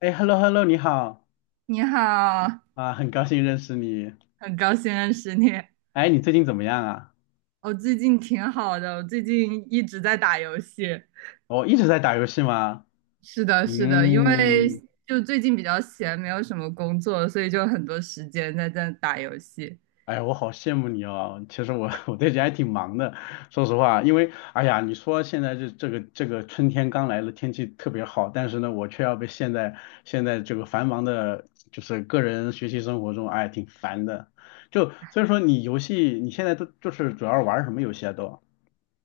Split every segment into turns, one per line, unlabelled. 哎，hello hello，你好
你好，
啊，很高兴认识你。
很高兴认识你。
哎，你最近怎么样啊？
我最近挺好的，我最近一直在打游戏。
我一直在打游戏吗？
是的，是的，因为
嗯，
就最近比较闲，没有什么工作，所以就很多时间在打游戏。
哎，我好羡慕你哦。其实我 我最近还挺忙的，说实话，因为哎呀，你说现在这个春天刚来了，天气特别好，但是呢，我却要被陷在现在这个繁忙的，就是个人学习生活中，哎，挺烦的。就所以说，你游戏你现在都就是主要玩什么游戏啊都？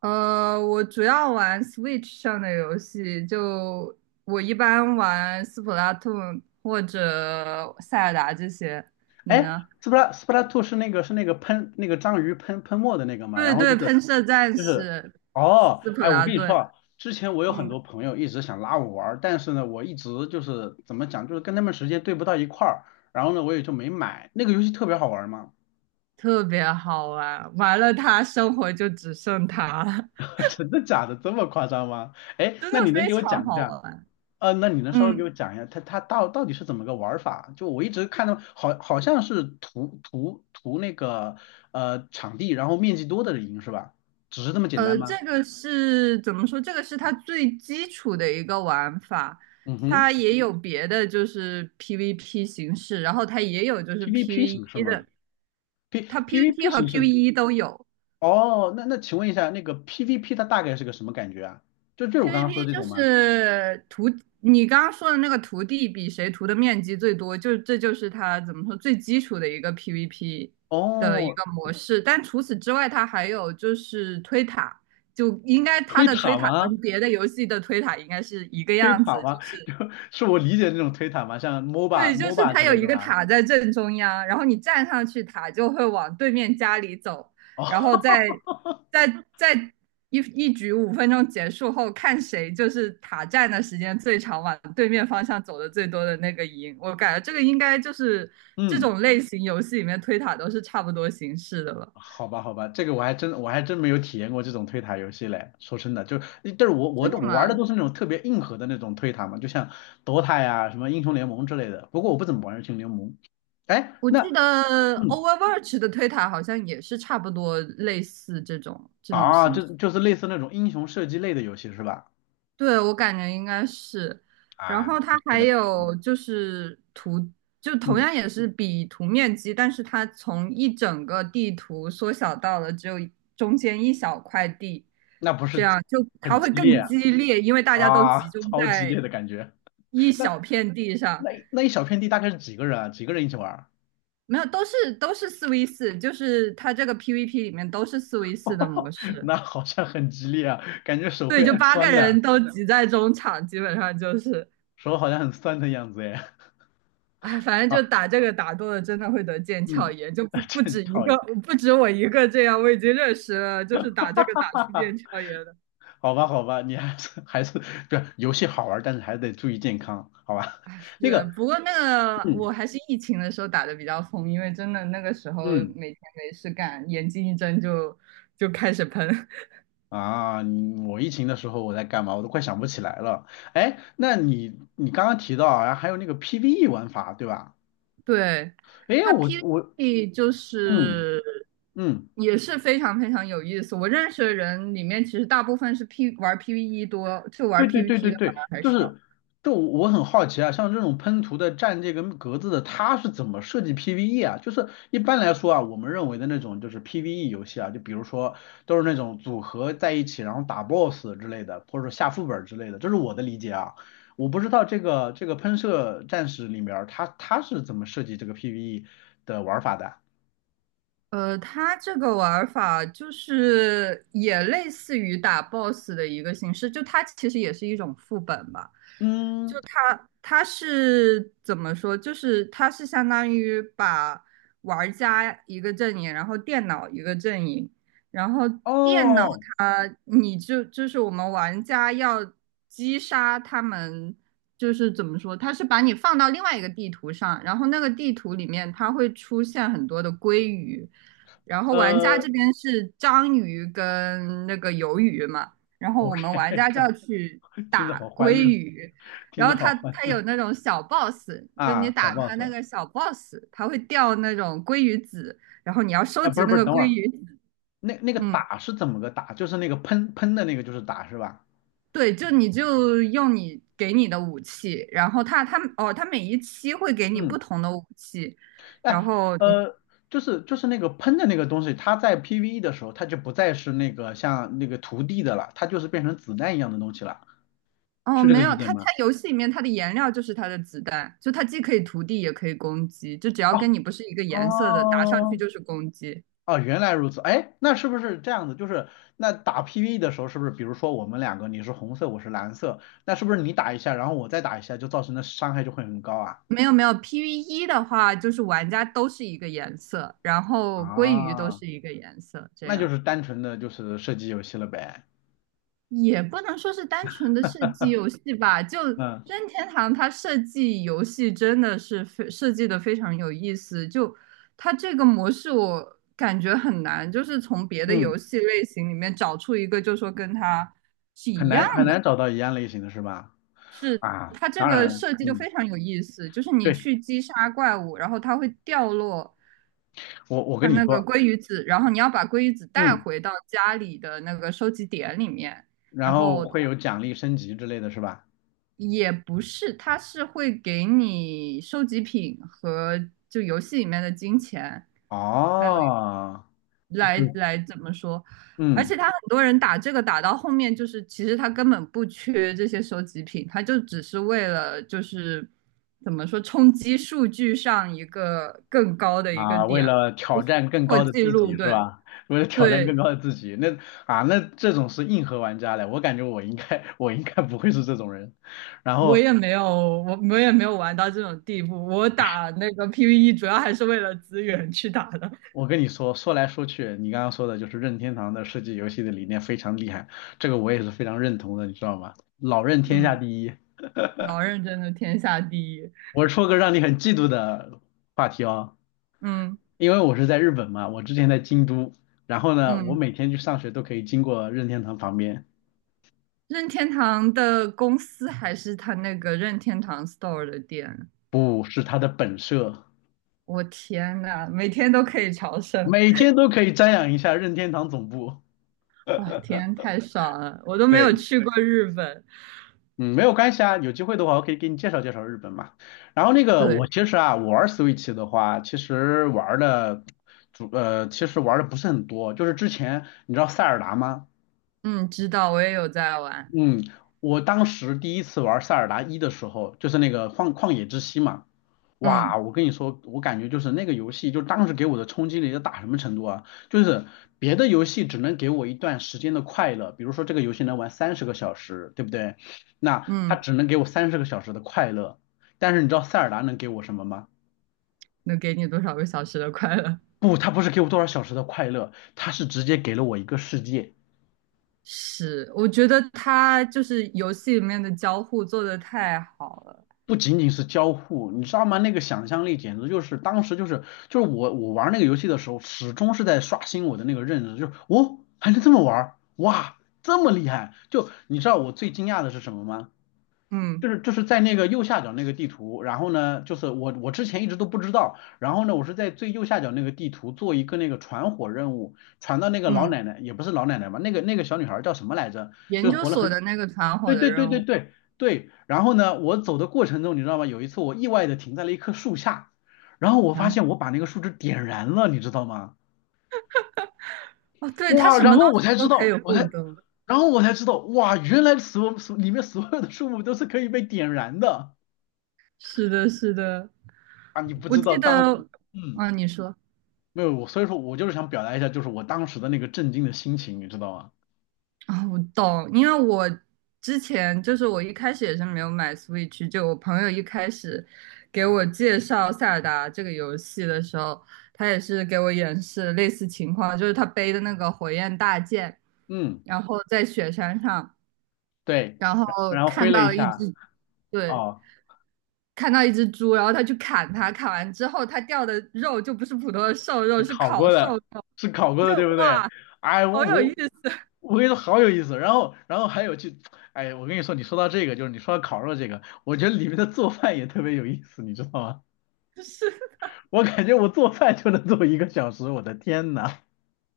呃，我主要玩 Switch 上的游戏，就我一般玩斯普拉 a 或者塞尔达这些。你
哎
呢？
s s p t 斯普拉斯 Two 是那个喷那个章鱼喷喷墨的那个嘛？
对
然后就
对，
是
喷射战
就是
士、
哦，
斯普
哎，我
拉
跟你说
顿。
啊，之前我有很
嗯。
多朋友一直想拉我玩儿但是呢，我一直就是怎么讲，就是跟他们时间对不到一块儿，然后呢，我也就没买。那个游戏特别好玩儿吗？
特别好玩，玩了它，生活就只剩它了，
真的假的？这么夸张吗？哎，
真
那你
的
能
非
给我
常
讲一
好
下？
玩。
那你能稍微给
嗯，
我讲一下，它到底是怎么个玩法？就我一直看到好像是图那个场地，然后面积多的人赢是吧？只是这么简
呃，
单
这
吗？
个是怎么说？这个是它最基础的一个玩法，
嗯哼
它也有别的，就是 PVP 形式，然后它也有就是
，PVP 形式
PVE
吗
的，
？P
它
PVP
PVP 和
形式？
PVE 都有。
哦，那请问一下，那个 PVP 它大概是个什么感觉啊？就是我刚刚说
PVP
的这
就
种吗？
是图，你刚刚说的那个图地比谁图的面积最多，就这就是它怎么说最基础的一个 PVP 的一
哦，
个模式。但除此之外，它还有就是推塔，就应该它
推
的推
塔
塔
吗？
跟别的游戏的推塔应该是一个
推
样
塔
子，
吗？
就是
就是我理解的那种推塔吗？像 MOBA
对，就是
MOBA
它
之
有
类
一
的
个
吗？
塔在正中央，然后你站上去，塔就会往对面家里走，然后
哦，
再再一局五分钟结束后，看谁就是塔站的时间最长，往对面方向走的最多的那个赢。我感觉这个应该就是 这
嗯。
种类型游戏里面推塔都是差不多形式的了。
好吧，好吧，这个我还真没有体验过这种推塔游戏嘞。说真的，就但是我我
真的
我玩的
吗？
都是那种特别硬核的那种推塔嘛，就像 DOTA 呀、什么英雄联盟之类的。不过我不怎么玩英雄联盟。哎，
我
那
记得
嗯
Overwatch 的推塔好像也是差不多类似这种
啊，
形
就
式。
就是类似那种英雄射击类的游戏是吧？
对，我感觉应该是。然
啊，
后
可
它
惜
还
了，可惜了
有就是图，就同
嗯，
样也是比图面积，但是它从一整个地图缩小到了只有中间一小块地，
那不
这
是
样就
很
它会
激
更
烈啊，
激烈，因为大家都
啊
集中
超激
在
烈的感觉。
一
那
小片地上。
那一小片地大概是几个人啊？几个人一起玩儿？
没有，都是四 v 四，就是它这个 PVP 里面都是四 v 四的模 式。
那好像很激烈啊，感觉手
对，
会
就
摁
八个
酸的。
人都挤在中场，基本上就是。
手好像很酸的样子哎。
哎，反正 就
啊，
打这个打多了，真的会得腱鞘
嗯，
炎，就不 不
真
止一
讨厌。
个，不止我一个这样，我已经认识了，就是打这个打出 腱鞘炎的。
好吧，好吧，你还是不是游戏好玩，但是还得注意健康，好吧？
哎，
那
是，
个，
不过那个
嗯
我还是疫情的时候打的比较疯，因为真的那个时候
嗯
每天没事干，眼睛一睁就开始喷。
啊，我疫情的时候我在干嘛？我都快想不起来了。哎，那你刚刚提到啊，还有那个 PVE 玩法，对吧？
对，
哎，
它
我
PVP 就
嗯
是
嗯。
也是非常非常有意思。我认识的人里面，其实大部分是 P 玩 PVE 多，就玩
对对对
PVP
对
的反
对，
而还
就
少。
是就我很好奇啊，像这种喷涂的蘸这个格子的，它是怎么设计 PVE 啊？就是一般来说啊，我们认为的那种就是 PVE 游戏啊，就比如说都是那种组合在一起，然后打 BOSS 之类的，或者说下副本之类的，这是我的理解啊。我不知道这个喷射战士里面儿它是怎么设计这个 PVE 的玩法的啊？
呃，它这个玩儿法就是也类似于打 boss 的一个形式，就它其实也是一种副本吧。
嗯，
它是怎么说？就是它是相当于把玩家一个阵营，然后电脑一个阵营，然后电脑
哦，
它你就是我们玩家要击杀他们，就是怎么说？它是把你放到另外一个地图上，然后那个地图里面它会出现很多的鲑鱼，然后玩家
呃
这边是章鱼跟那个鱿鱼嘛，然后我们
，OK，
玩家就要去
听着
打
好
鲑
欢乐，
鱼。
听
然后
着好
它
欢
它有
乐
那种小 boss，就你
啊，小
打它
boss。
那个小 boss，它会掉那种鲑鱼籽，然后你要收
啊，不
集
是不
那
是，
个
等会
鲑
儿，
鱼籽
那个
嗯，
打是怎么个打？就是那个喷喷的那个就是打是吧？
对，就你就用你给你的武器，然后它哦，它每一期会给你不
嗯，
同的武器，然
哎，
后你
呃，就是那个喷的那个东西，它在 PVE 的时候，它就不再是那个像那个涂地的了，它就是变成子弹一样的东西了，
哦
是这
没
个
有，
理解
它
吗？
游戏里面它的颜料就是它的子弹，就它既可以涂地也可以攻击，就只要
哦
跟你不是一个颜色的，打上去
哦
就是攻击。
哦，原来如此，哎，那是不是这样子？就是那打 PVE 的时候，是不是比如说我们两个你是红色，我是蓝色，那是不是你打一下，然后我再打一下，就造成的伤害就会很高啊？
没有没有，PV E 的话，就是玩家都是一个颜色，然后鲑鱼都
啊。
是一个颜色，这
那就
样
是单纯的就是射击游戏了呗。
也不能说是单纯的设计游戏吧。就
嗯
任天堂它设计游戏真的是非设计的非常有意思，就它这个模式我感觉很难，就是从别的
嗯，
游戏类型里面找出一个，就说跟它是
很
一样
难很
的。
难找到一样类型的是吧？啊，
它这
当
个
然，
设计就
嗯，
非常有意思，就是你
对，
去击杀怪物，然后它会掉落
我跟
它
你
那个
说，
鲑鱼子，然后你要把鲑鱼子带
嗯，
回到家里的那个收集点里面，
然
然
后
后
会有奖励升级之类的是吧？
也不是，它是会给你收集品和就游戏里面的金钱，还有
哦，对，
怎么说？而
嗯
且他很多人打这个打到后面，就是其实他根本不缺这些收集品，他就只是为了就是怎么说冲击数据上一个更高的一个
啊，为
点，
了
就
挑
是
战更
破
高的
纪
自己
录。
是
对
吧？为了挑战更
对，
高的自己，那这种是硬核玩家嘞，我感觉我应该 我应该不会是这种人。然
我
后
也没有我我也没有玩到这种地步，我打那个 PVE 主要还是为了资源去打的。
我跟你说，说来说去，你刚刚说的就是任天堂的设计游戏的理念非常厉害，这个我也是非常认同的，你知道吗？老任天下
嗯，
第一。
老认真的天下第一。
我说个让你很嫉妒的话题哦，
嗯
因为我是在日本嘛，我之前在京都，然后呢，我
嗯。
每天去上学都可以经过任天堂旁边，
任天堂的公司还是他那个任天堂 Store 的店？
不是它的本社，
我天呐，每天都可以朝圣，
每天都可以瞻仰一下任天堂总部。
哇，天，太爽了！我都没有
对。
去过日本。
嗯，没有关系啊，有机会的话我可以给你介绍介绍日本嘛。然后那个我
对，
其实啊，我玩 Switch 的话，其实玩的其实玩的不是很多。就是之前你知道塞尔达吗？
嗯，知道，我也有在玩。
嗯，我当时第一次玩塞尔达一的时候，就是那个旷野之息嘛，哇，
嗯
我跟你说，我感觉就是那个游戏，就当时给我的冲击力要大什么程度啊？就是别的游戏只能给我一段时间的快乐，比如说这个游戏能玩三十个小时，对不对？那它
嗯，
只能给我三十个小时的快乐，但是你知道塞尔达能给我什么吗？
能给你多少个小时的快乐？
不，它不是给我多少小时的快乐，它是直接给了我一个世界。
是，我觉得他就是游戏里面的交互做的太好了。
不仅仅是交互，你知道吗？那个想象力简直就是当时就是我玩那个游戏的时候，始终是在刷新我的那个认知，就是哦还能这么玩儿哇这么厉害！就你知道我最惊讶的是什么吗？
嗯
就是在那个右下角那个地图，然后呢，就是我之前一直都不知道，然后呢，我是在最右下角那个地图做一个那个传火任务，传到那个老
嗯，
奶奶也不是老奶奶吧，那个小女孩叫什么来着？
研
就是
究
活了
所
很
的那个团伙
对
的
对对
任
对
务，
对对，然后呢，我走的过程中，你知道吗？有一次我意外的停在了一棵树下，然后我
然
发
后
现我把那个树枝点燃了，你知道吗？
哦，对，他
哇，
什
然
么东
后我
西
才知
都可以
道，
互动。
然后我才知道，哇，原来所里面所有的树木都是可以被点燃的
是的，是的，
啊！你不
我
知
记
道当时，
得，
嗯，
啊，你说
没有我，所以说我就是想表达一下，就是我当时的那个震惊的心情，你知道吗？
啊，我懂，因为我之前就是我一开始也是没有买 Switch，就我朋友一开始给我介绍塞尔达这个游戏的时候，他也是给我演示类似情况，就是他背的那个火焰大剑，
嗯，
然后在雪山上，
对，
然
然
后
然后挥
看
了一
到一
下，
只，对，
哦。
看到一只猪，然后他去砍它，砍完之后它掉的肉就不是普通的瘦肉，
是
是
考
烤
过
瘦肉，
的，是考过
就
的，对不对？
哇。
哎，我
好有意
我
思啊，
我跟你说好有意思，然后还有去，哎，我跟你说，你说到这个，就是你说到烤肉这个，我觉得里面的做饭也特别有意思，你知道吗？
就是
我感觉我做饭就能做1个小时，我的天呐！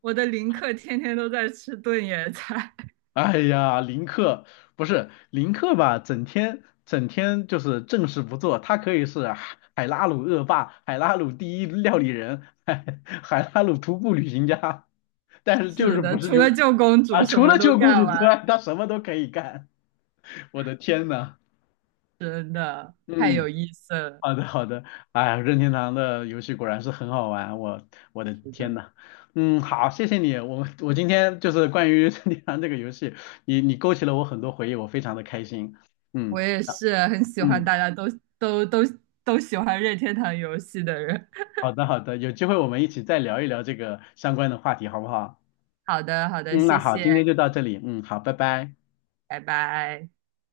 我的林克天天都在吃炖野菜，
哎呀，林克不是林克吧？整天整天就是正事不做，他可以是海拉鲁恶霸、海拉鲁第一料理人、海拉鲁徒步旅行家，但是 就
是
是
的，
不是
除
去
了救公
啊，
主什
除
么
了
都
救公
干
主之
完，
外，他什么都可以干。我的天呐，
真的太
嗯，
有意思了。
好的好的，哎呀任天堂的游戏果然是很好玩，我的
是
天
的，
呐，嗯，好，谢谢你，我今天就是关于 任天堂这个游戏，你勾起了我很多回忆，我非常的开心。
我
嗯
也是很喜欢
嗯，
大家都都都都喜欢任天堂游戏的人。
好的好的，有机会我们一起再聊一聊这个相关的话题，好不好？
好的，好的，
嗯，那
谢
好，
谢，
今天就到这里，嗯，好，拜拜。
拜拜。